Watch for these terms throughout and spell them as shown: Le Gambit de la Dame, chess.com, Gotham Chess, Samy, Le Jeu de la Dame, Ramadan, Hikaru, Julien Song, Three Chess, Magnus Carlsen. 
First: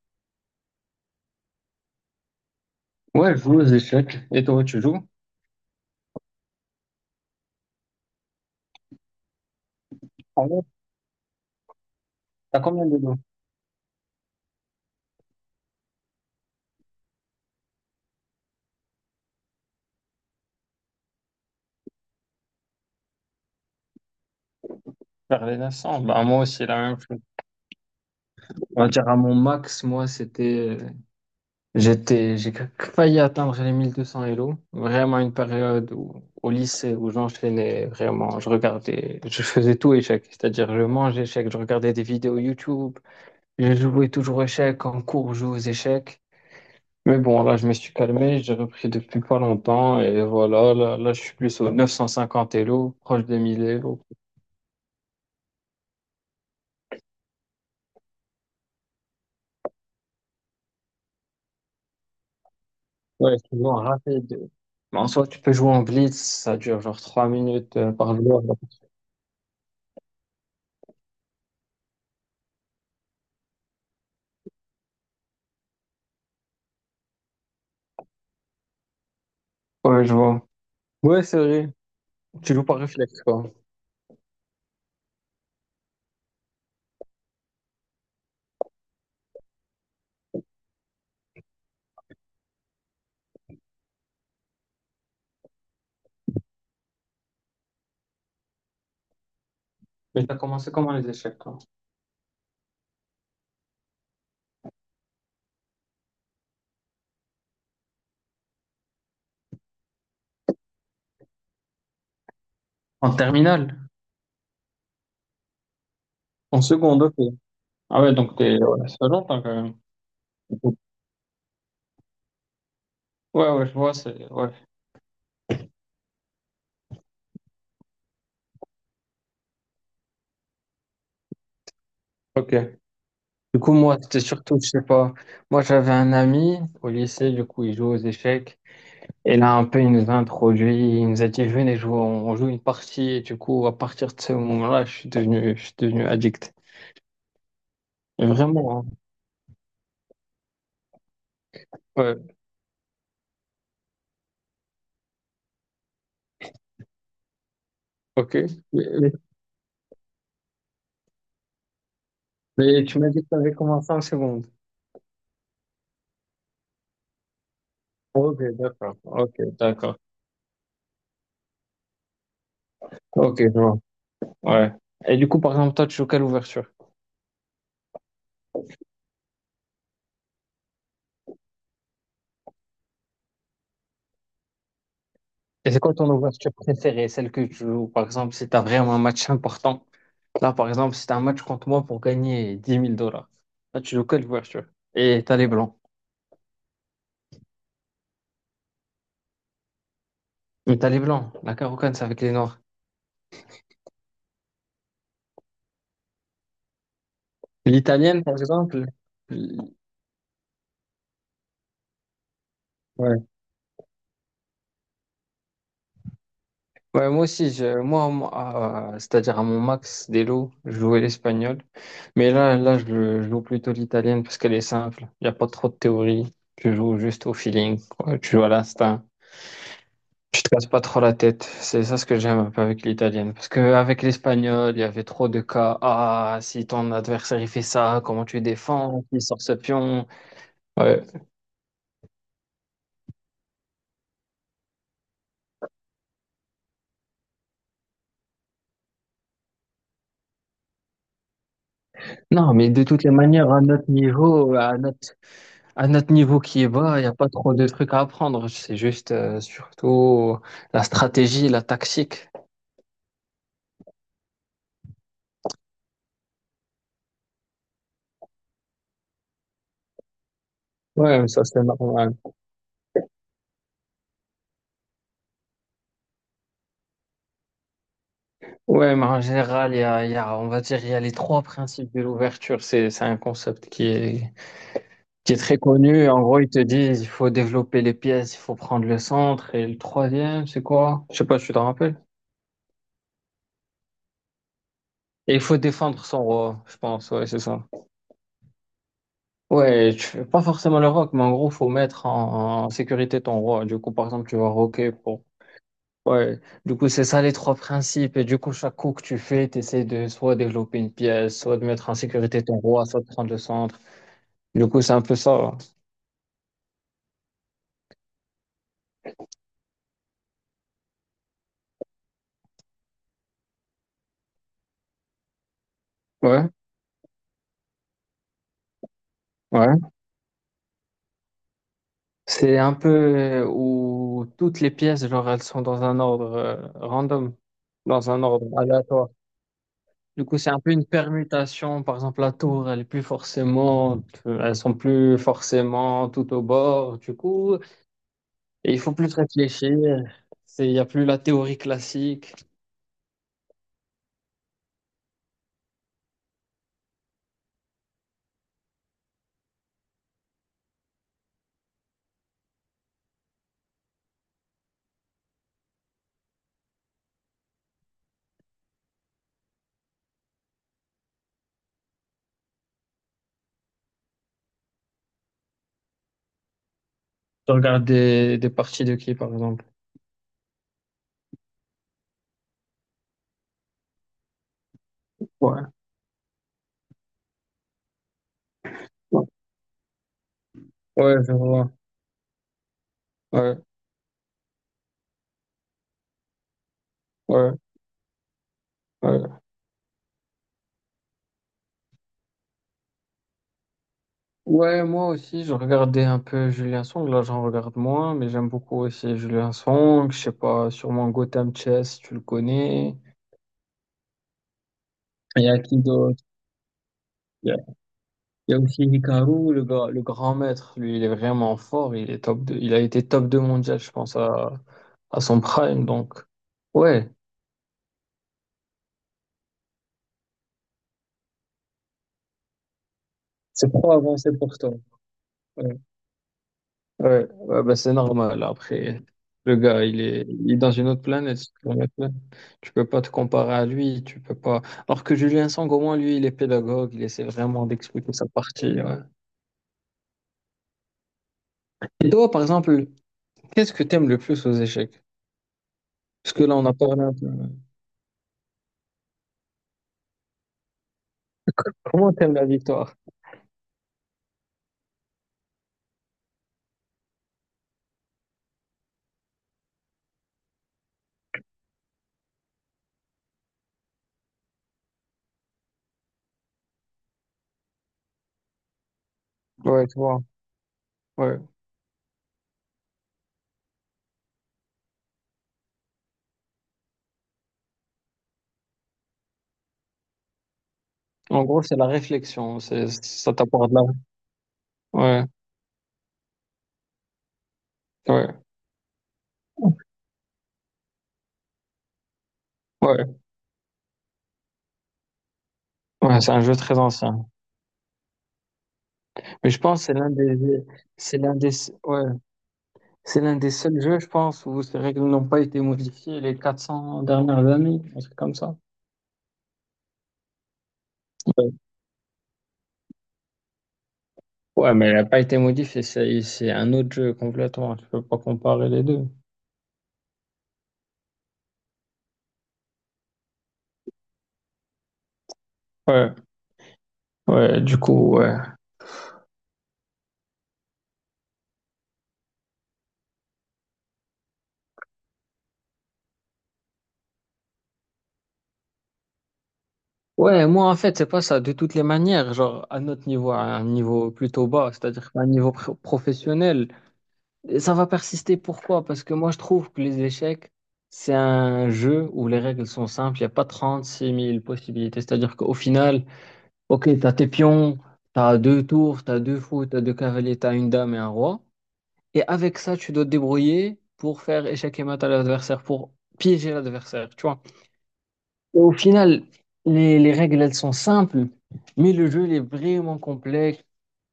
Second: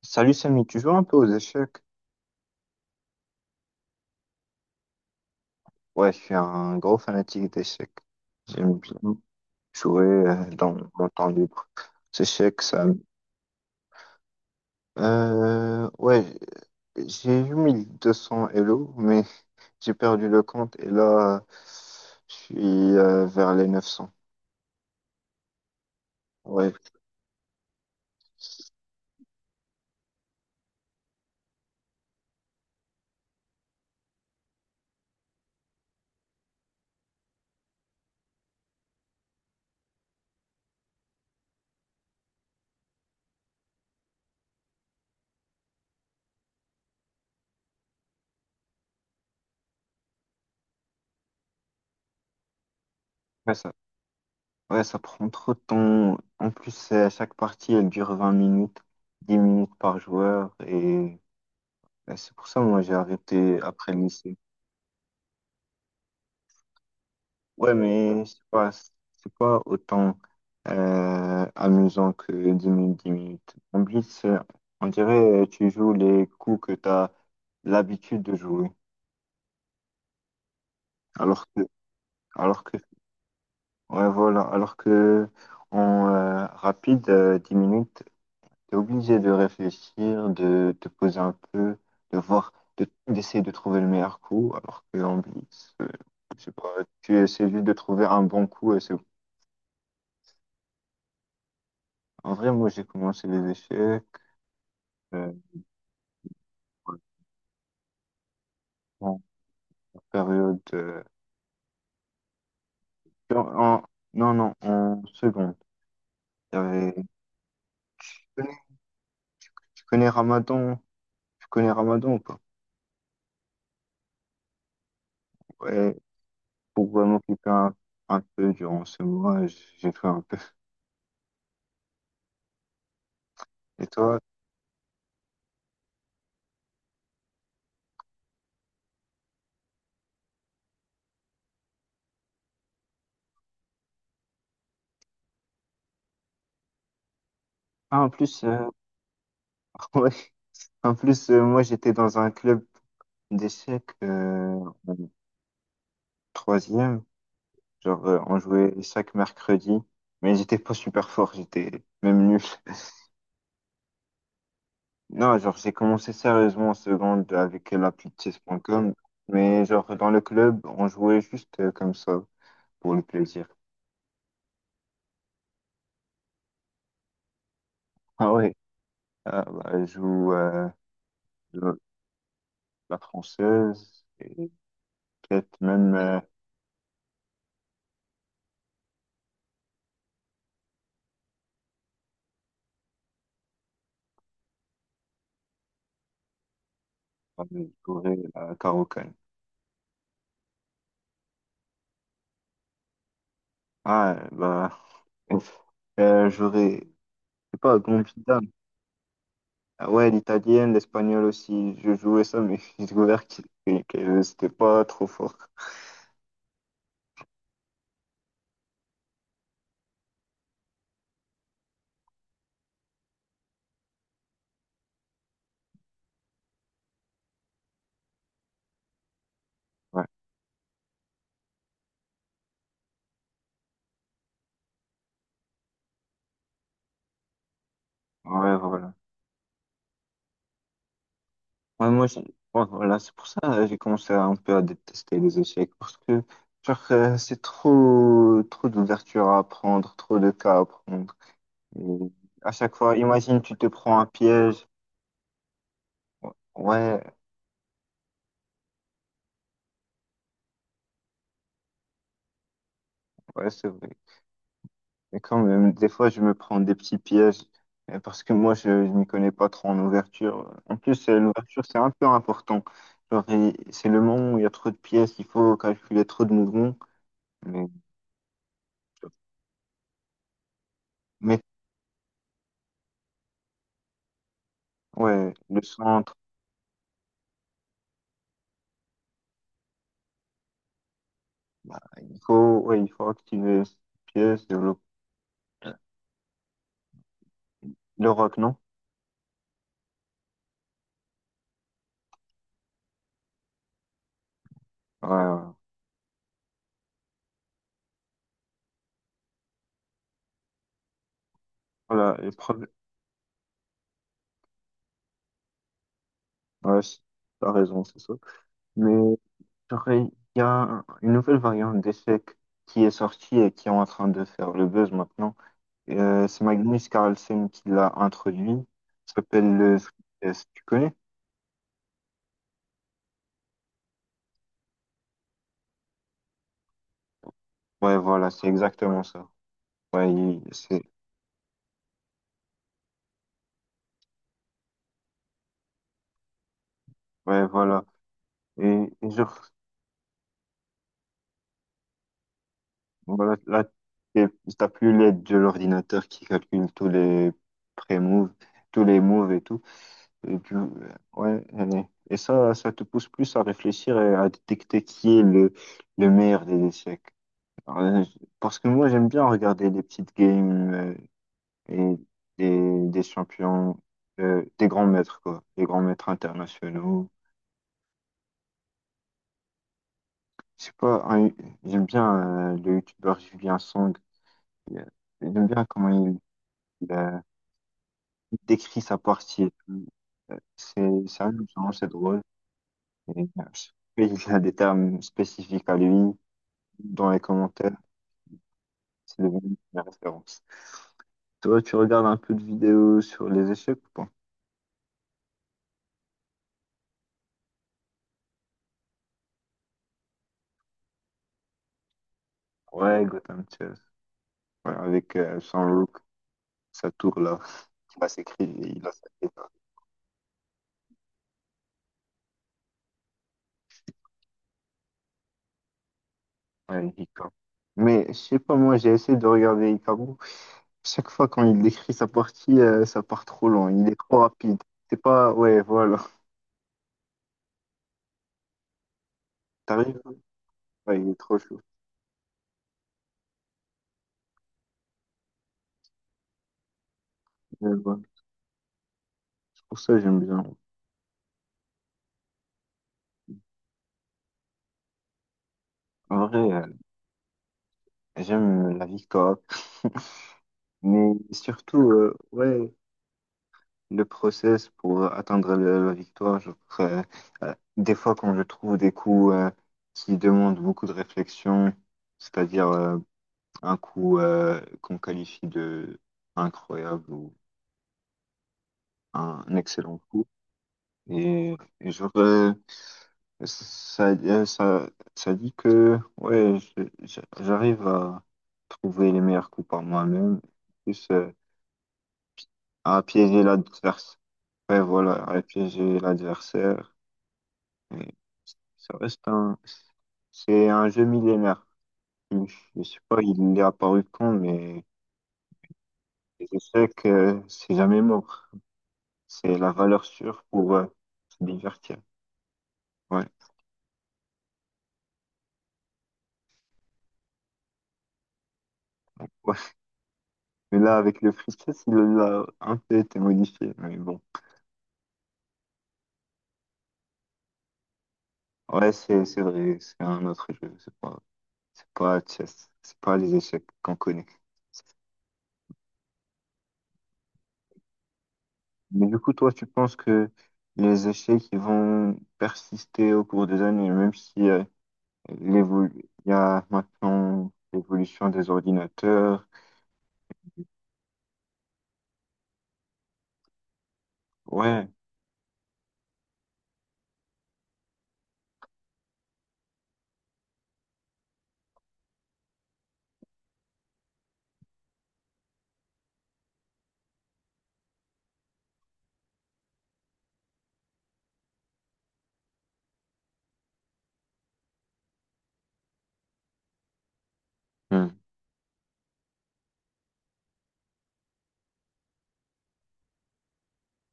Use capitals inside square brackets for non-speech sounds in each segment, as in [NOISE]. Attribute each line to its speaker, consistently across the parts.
Speaker 1: Salut Samy, tu joues un peu aux échecs?
Speaker 2: Ouais, je joue aux échecs. Et toi, tu joues?
Speaker 1: Ouais, je suis un gros fanatique d'échecs. J'aime bien jouer
Speaker 2: En vrai,
Speaker 1: dans mon temps libre. Ces
Speaker 2: t'as
Speaker 1: échecs, ça.
Speaker 2: combien de dos?
Speaker 1: Ouais, j'ai eu 1200 Elo, mais j'ai perdu le compte et là, je suis vers les 900.
Speaker 2: Faire les 900. Bah, moi aussi,
Speaker 1: Ouais,
Speaker 2: la même chose. On va dire à mon max, moi, c'était. J'étais. J'ai failli atteindre les 1200 Elo. Vraiment une période où, au lycée où j'enchaînais vraiment. Je regardais. Je faisais tout échec. C'est-à-dire, je mangeais échec, je regardais des vidéos YouTube. Je jouais toujours aux échecs. En cours, je jouais aux échecs. Mais bon, là, je me suis calmé. J'ai repris depuis pas longtemps. Et voilà, là, je suis plus aux 950 Elo, proche des
Speaker 1: ouais,
Speaker 2: 1000
Speaker 1: ça,
Speaker 2: Elo.
Speaker 1: ouais, ça prend trop de temps. En plus, chaque partie, elle dure 20 minutes, 10 minutes par joueur et. Ouais, c'est pour ça moi j'ai
Speaker 2: Ouais,
Speaker 1: arrêté
Speaker 2: souvent
Speaker 1: après le lycée.
Speaker 2: rapide. Mais en soi, tu peux jouer en blitz, ça dure genre 3
Speaker 1: Ouais,
Speaker 2: minutes par
Speaker 1: mais c'est
Speaker 2: joueur.
Speaker 1: pas, c'est pas autant amusant que 10 minutes, 10 minutes. En plus, on dirait tu joues les coups que tu as l'habitude de jouer.
Speaker 2: Ouais, je vois. Ouais, c'est
Speaker 1: Alors que,
Speaker 2: vrai. Tu
Speaker 1: alors
Speaker 2: joues
Speaker 1: que,
Speaker 2: par réflexe, quoi.
Speaker 1: ouais, voilà, alors que en rapide, 10 minutes, tu es obligé de réfléchir, de te poser un peu, de voir, d'essayer de trouver le meilleur coup. Alors que en blitz, je sais pas, tu essaies juste de trouver un bon coup et c'est.
Speaker 2: Mais t'as commencé comment les échecs, toi?
Speaker 1: En vrai, moi, j'ai commencé les échecs. euh, En période.
Speaker 2: En terminale?
Speaker 1: En- non, non, en seconde. Il y
Speaker 2: En
Speaker 1: avait- Tu
Speaker 2: seconde, ok. Ah ouais, donc
Speaker 1: connais,
Speaker 2: t'es... Ouais, ça fait longtemps, quand même.
Speaker 1: tu connais Ramadan? Tu connais Ramadan ou pas?
Speaker 2: Ouais, ouais, je vois, c'est... Ouais,
Speaker 1: Ouais, pour vraiment m'occuper un peu durant ce mois, j'ai fait un peu.
Speaker 2: ok. Du coup,
Speaker 1: Et
Speaker 2: moi,
Speaker 1: toi?
Speaker 2: c'était surtout, je sais pas... Moi, j'avais un ami au lycée, du coup, il joue aux échecs. Et là, un peu, il nous a introduit, il nous a dit, venez jouer, on joue une partie. Et du coup, à partir de ce moment-là, je suis devenu addict.
Speaker 1: Ah, en plus,
Speaker 2: Vraiment, hein.
Speaker 1: [LAUGHS] ouais, en plus moi j'étais dans un
Speaker 2: Ouais,
Speaker 1: club d'échecs en troisième. Genre,
Speaker 2: ok.
Speaker 1: on jouait
Speaker 2: Mais, mais-
Speaker 1: chaque mercredi, mais j'étais pas super fort, j'étais même nul.
Speaker 2: mais tu m'as dit que tu avais commencé en seconde.
Speaker 1: Non, genre, j'ai commencé sérieusement en seconde avec l'appli
Speaker 2: Ok,
Speaker 1: chess.com,
Speaker 2: d'accord. Ok,
Speaker 1: mais genre,
Speaker 2: d'accord.
Speaker 1: dans le club, on jouait juste comme ça, pour le
Speaker 2: Ok,
Speaker 1: plaisir.
Speaker 2: je vois. Ouais. Et du coup, par exemple, toi, tu joues quelle ouverture?
Speaker 1: Ah ouais, ah, bah, je joue le- la française et peut-être
Speaker 2: Et c'est
Speaker 1: même
Speaker 2: quoi ton ouverture préférée? Celle que tu joues, par exemple, si tu as vraiment un match important. Là, par exemple, si tu un match contre moi pour gagner 10 000 dollars. Là, tu joues quelle ouverture? Et t'as les blancs.
Speaker 1: bah, je jouerai la carocane.
Speaker 2: Mais t'as les blancs. La Carocane, c'est avec les noirs.
Speaker 1: Ah, bah, j'aurais, je sais pas,
Speaker 2: L'italienne, par
Speaker 1: Gambita.
Speaker 2: exemple. l-
Speaker 1: Ah ouais, l'italienne, l'espagnol aussi, je jouais ça, mais [LAUGHS] j'ai
Speaker 2: Ouais.
Speaker 1: découvert que, que c'était pas trop fort.
Speaker 2: Ouais, moi aussi, moi, moi, c'est-à-dire à mon max des lots, je jouais l'espagnol. Mais là, je joue plutôt l'italienne parce qu'elle est simple. Il n'y a pas trop de théorie. Tu joues juste au feeling, quoi. Tu joues à l'instinct.
Speaker 1: Ouais,
Speaker 2: Tu te casses pas trop la tête. C'est ça ce que j'aime un peu avec l'italienne. Parce qu'avec l'espagnol, il y avait trop de cas. Ah, si ton adversaire il fait ça, comment tu
Speaker 1: ouais, voilà.
Speaker 2: défends? Il sort ce pion. Ouais.
Speaker 1: Ouais, moi, ouais, voilà, c'est pour ça j'ai commencé un peu à détester les échecs parce que genre c'est trop trop d'ouverture à apprendre trop de cas à prendre. Et à
Speaker 2: Non, mais
Speaker 1: chaque
Speaker 2: de
Speaker 1: fois,
Speaker 2: toutes les
Speaker 1: imagine
Speaker 2: manières,
Speaker 1: tu
Speaker 2: à
Speaker 1: te
Speaker 2: notre
Speaker 1: prends un
Speaker 2: niveau,
Speaker 1: piège.
Speaker 2: à notre niveau qui est bas, il
Speaker 1: Ouais,
Speaker 2: n'y a pas trop de trucs à apprendre. C'est juste surtout la stratégie, la tactique.
Speaker 1: ouais, c'est vrai. Et quand même, des fois je me prends des petits pièges parce que moi je m'y connais pas trop en ouverture. En plus,
Speaker 2: Ouais, mais ça c'est
Speaker 1: l'ouverture c'est un peu
Speaker 2: normal.
Speaker 1: important. Genre, c'est le moment où il y a trop de pièces, il faut calculer trop de mouvements. Mais
Speaker 2: Ouais, mais en général, on va dire, il y a les
Speaker 1: mais
Speaker 2: trois principes de l'ouverture. C'est un concept qui est,
Speaker 1: ouais,
Speaker 2: qui est très
Speaker 1: le
Speaker 2: connu.
Speaker 1: centre.
Speaker 2: En gros, ils te disent, il faut développer les pièces, il faut prendre le centre. Et le troisième, c'est quoi? Je sais pas, tu te
Speaker 1: Bah,
Speaker 2: rappelles?
Speaker 1: il faut, ouais, il faut activer cette pièce, le,
Speaker 2: Et il faut défendre son roi, je pense. Ouais, c'est ça.
Speaker 1: le rock, non?
Speaker 2: Ouais, tu fais pas forcément le rock, mais en gros, faut mettre en sécurité ton roi. Du coup, par exemple, tu vas roquer
Speaker 1: Ouais,
Speaker 2: pour.
Speaker 1: ouais.
Speaker 2: Ouais, du coup, c'est ça les trois principes. Et du coup, chaque coup que tu fais, tu essaies de soit développer une pièce, soit de mettre en
Speaker 1: Voilà, et
Speaker 2: sécurité ton
Speaker 1: preuve.
Speaker 2: roi, soit de prendre le centre. Du coup, c'est un peu ça.
Speaker 1: Ouais, t'as raison, c'est ça. Mais j'aurais- il y a une nouvelle variante d'échec qui est sortie et qui est en train de faire le buzz maintenant. C'est
Speaker 2: Ouais,
Speaker 1: Magnus Carlsen qui l'a introduit. Ça s'appelle le
Speaker 2: ouais.
Speaker 1: Three Chess. Tu connais?
Speaker 2: C'est un peu où toutes les pièces, genre, elles sont dans un ordre random,
Speaker 1: Ouais,
Speaker 2: dans un
Speaker 1: voilà,
Speaker 2: ordre
Speaker 1: c'est exactement
Speaker 2: aléatoire.
Speaker 1: ça. Ouais,
Speaker 2: Du coup, c'est un peu
Speaker 1: c'est,
Speaker 2: une permutation. Par exemple, la tour, elle est plus forcément, elles sont plus forcément tout au bord. Du
Speaker 1: ouais,
Speaker 2: coup,
Speaker 1: voilà. Et,
Speaker 2: et il faut
Speaker 1: et
Speaker 2: plus
Speaker 1: je.
Speaker 2: réfléchir. C'est, il n'y a plus la théorie classique.
Speaker 1: Voilà, là, t'es- t'as plus l'aide de l'ordinateur qui calcule tous les pré-moves, tous les moves et tout. Et ouais, allez. Et ça, te pousse plus à réfléchir et à détecter qui est le meilleur des échecs. Alors, parce que moi, j'aime bien regarder des petites games et des champions, des grands maîtres, quoi, des grands maîtres internationaux.
Speaker 2: Je regarde des parties de qui, par exemple?
Speaker 1: Je sais pas, j'aime bien le youtubeur Julien Song. J'aime
Speaker 2: Ouais,
Speaker 1: bien comment il décrit sa
Speaker 2: ouais,
Speaker 1: partie et tout. Euh, C'est
Speaker 2: ouais,
Speaker 1: c'est
Speaker 2: je vois.
Speaker 1: amusant, c'est drôle. Et,
Speaker 2: Ouais,
Speaker 1: il a des termes spécifiques à lui dans les
Speaker 2: ouais,
Speaker 1: commentaires. C'est
Speaker 2: ouais.
Speaker 1: devenu une référence. Toi, tu regardes un peu de vidéos sur les échecs ou pas?
Speaker 2: Ouais, moi aussi, je regardais un peu Julien Song. Là, j'en regarde moins, mais j'aime beaucoup aussi Julien Song. Je sais pas, sûrement Gotham Chess, si tu le connais.
Speaker 1: Ouais, Gotham Chess. Ouais, avec
Speaker 2: Il y a
Speaker 1: son
Speaker 2: qui
Speaker 1: look,
Speaker 2: d'autre?
Speaker 1: sa tour là,
Speaker 2: Il y a,
Speaker 1: qui va s'écrire,
Speaker 2: il y a aussi
Speaker 1: il a sa tête.
Speaker 2: Hikaru, le grand maître. Lui, il est vraiment fort. Il est top 2. Il a été top 2 mondial, je pense, à son prime. Donc,
Speaker 1: Ouais,
Speaker 2: ouais,
Speaker 1: Hikaru. Mais je sais pas, moi j'ai essayé de regarder Hikaru. Chaque fois quand il décrit sa partie, ça part trop
Speaker 2: c'est
Speaker 1: loin. Il
Speaker 2: trop
Speaker 1: est trop
Speaker 2: avancé pour
Speaker 1: rapide.
Speaker 2: toi.
Speaker 1: C'est pas, ouais, voilà.
Speaker 2: Ouais, ouais, bah c'est normal. Après, le gars, il
Speaker 1: T'arrives?
Speaker 2: est, il est dans une
Speaker 1: Ouais,
Speaker 2: autre
Speaker 1: il est
Speaker 2: planète.
Speaker 1: trop
Speaker 2: Cette
Speaker 1: chaud.
Speaker 2: planète-là. Tu peux pas te comparer à lui. Tu peux pas. Alors que Julien Sang, au moins, lui, il est pédagogue. Il essaie vraiment
Speaker 1: Je vois.
Speaker 2: d'expliquer sa partie. Ouais.
Speaker 1: C'est pour ça que j'aime bien.
Speaker 2: Et toi, par exemple, qu'est-ce que t'aimes le plus aux échecs?
Speaker 1: En
Speaker 2: Parce
Speaker 1: vrai,
Speaker 2: que là, on a parlé un peu.
Speaker 1: j'aime la victoire, mais surtout,
Speaker 2: Comment t'aimes la
Speaker 1: ouais,
Speaker 2: victoire?
Speaker 1: le process pour atteindre la victoire. Genre, des fois, quand je trouve des coups qui demandent beaucoup de réflexion, c'est-à-dire un coup qu'on qualifie de incroyable ou un
Speaker 2: Ouais, tu
Speaker 1: excellent
Speaker 2: vois.
Speaker 1: coup.
Speaker 2: Ouais.
Speaker 1: Et, et genre, ça, euh, ça, ça dit que ouais, j'arrive à trouver les meilleurs coups par moi-même, plus
Speaker 2: En gros, c'est la réflexion. C'est,
Speaker 1: à
Speaker 2: ça
Speaker 1: piéger
Speaker 2: t'apporte de la.
Speaker 1: l'adversaire. Ouais, voilà,
Speaker 2: Ouais,
Speaker 1: à piéger l'adversaire. Et
Speaker 2: ouais.
Speaker 1: ça reste c'est un jeu millénaire. Je sais
Speaker 2: Ouais,
Speaker 1: pas, il est apparu quand, mais
Speaker 2: ouais, c'est un jeu
Speaker 1: je
Speaker 2: très
Speaker 1: sais
Speaker 2: ancien.
Speaker 1: que c'est jamais mort.
Speaker 2: Mais
Speaker 1: C'est
Speaker 2: je
Speaker 1: la
Speaker 2: pense que
Speaker 1: valeur sûre pour
Speaker 2: c'est l'un
Speaker 1: se
Speaker 2: des,
Speaker 1: divertir.
Speaker 2: ouais, c'est
Speaker 1: Ouais.
Speaker 2: l'un des seuls jeux, je pense, où ces règles n'ont pas été modifiées les 400 dernières années, un truc comme ça.
Speaker 1: Mais là, avec le
Speaker 2: Ouais,
Speaker 1: free chess, il a un peu été modifié. Mais bon,
Speaker 2: ouais, mais elle n'a pas été modifiée, c'est un autre jeu complètement, tu peux pas comparer les
Speaker 1: ouais,
Speaker 2: deux.
Speaker 1: c'est vrai, c'est un autre jeu. C'est pas chess, c'est pas les échecs qu'on connaît.
Speaker 2: Ouais, ouais, du coup, ouais.
Speaker 1: Mais du coup, toi, tu penses que les échecs ils vont persister au cours des années, même si l'évo- il y a maintenant l'évolution des ordinateurs.
Speaker 2: Ouais, moi, en fait, c'est pas ça, de toutes les manières, genre, à notre niveau, à un niveau plutôt bas,
Speaker 1: Ouais,
Speaker 2: c'est-à-dire à un niveau professionnel, et ça va persister. Pourquoi? Parce que moi, je trouve que les échecs, c'est un jeu où les règles sont simples, il n'y a pas 36 000 possibilités, c'est-à-dire qu'au final, ok, t'as tes pions, t'as deux tours, t'as deux fous, t'as deux cavaliers, t'as une dame et un roi. Et avec ça, tu dois te débrouiller pour faire échec et mat à l'adversaire, pour piéger l'adversaire, tu vois.
Speaker 1: hmm,
Speaker 2: Et au final, les règles, elles sont simples, mais le jeu, il est vraiment complexe.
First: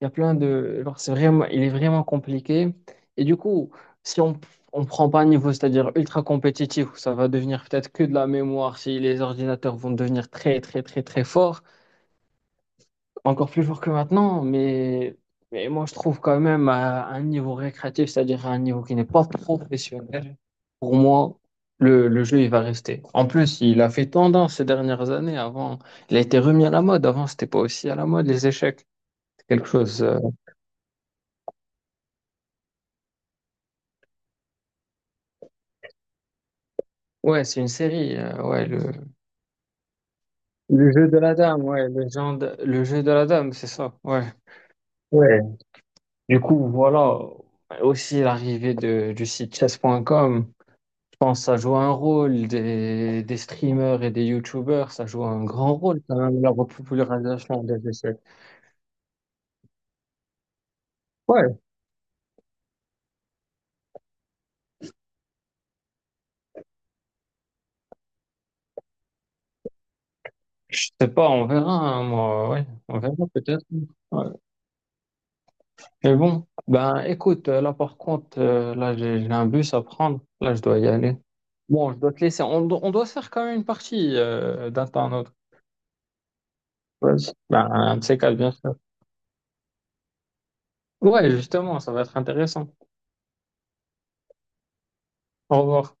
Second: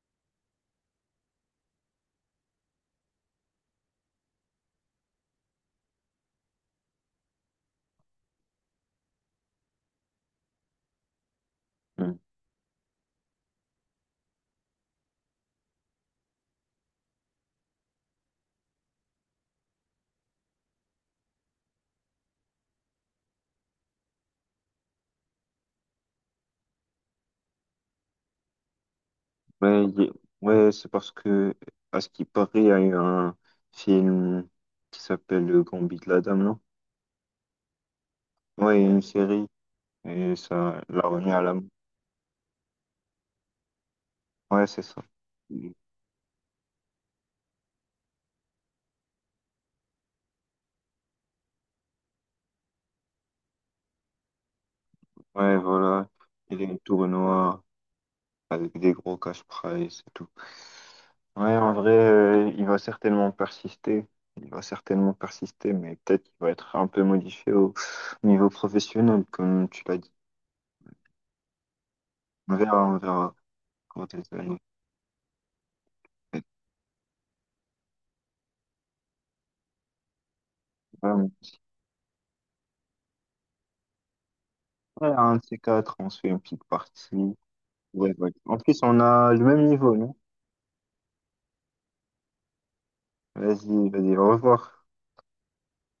Speaker 2: Il y a plein de... genre, c'est vraiment... Il est vraiment compliqué. Et du coup, si on prend pas un niveau, c'est-à-dire ultra compétitif, où ça va devenir peut-être que de la mémoire, si les ordinateurs vont devenir très, très, très, très forts,
Speaker 1: hmm.
Speaker 2: encore plus fort que maintenant, mais moi je trouve quand même à un niveau récréatif, c'est-à-dire à un niveau qui n'est pas professionnel, pour moi, le jeu il va rester. En plus, il a fait tendance ces dernières années. Avant, il a été remis à la mode. Avant, c'était pas aussi à la mode les échecs. C'est quelque
Speaker 1: Ouais,
Speaker 2: chose.
Speaker 1: ouais, c'est parce que, à ce qui paraît, il y a eu un film qui s'appelle Le Gambit de la Dame, non?
Speaker 2: Ouais, c'est une série. Ouais,
Speaker 1: Ouais,
Speaker 2: le,
Speaker 1: il y a une série et ça
Speaker 2: le jeu
Speaker 1: l'a
Speaker 2: de
Speaker 1: remis
Speaker 2: la
Speaker 1: à la
Speaker 2: dame.
Speaker 1: mode.
Speaker 2: Ouais, le jeu de la dame, c'est ça. Ouais.
Speaker 1: Ouais, c'est ça.
Speaker 2: Ouais. Du coup, voilà. Aussi l'arrivée de, du site chess.com. Pense que ça joue un rôle des streamers et des youtubeurs, ça joue un
Speaker 1: Ouais,
Speaker 2: grand rôle
Speaker 1: voilà.
Speaker 2: quand même, la
Speaker 1: Il y a des
Speaker 2: popularisation
Speaker 1: tournois
Speaker 2: des essais.
Speaker 1: avec des gros cash prize et tout. Ouais,
Speaker 2: Ouais,
Speaker 1: en vrai, il va certainement persister. Il va certainement persister, mais peut-être qu'il va être un peu modifié au niveau professionnel, comme tu l'as dit.
Speaker 2: je sais pas, on verra, hein, moi, ouais,
Speaker 1: On
Speaker 2: on verra
Speaker 1: verra
Speaker 2: peut-être.
Speaker 1: quand les
Speaker 2: Ouais.
Speaker 1: années.
Speaker 2: Mais bon, ben écoute, là par contre, là j'ai un bus à prendre, là je dois y
Speaker 1: Ouais,
Speaker 2: aller. Bon, je dois te laisser, on doit se faire quand même une partie d'un temps
Speaker 1: ouais,
Speaker 2: à un autre.
Speaker 1: un de ces quatre, on se fait une petite
Speaker 2: Vas-y.
Speaker 1: partie.
Speaker 2: Ben, un de
Speaker 1: Ouais,
Speaker 2: ces
Speaker 1: ouais.
Speaker 2: quatre, bien
Speaker 1: En
Speaker 2: sûr.
Speaker 1: plus, on a le même niveau, non?
Speaker 2: Ouais, justement, ça va être intéressant.
Speaker 1: Vas-y, vas-y, au revoir.
Speaker 2: Au revoir.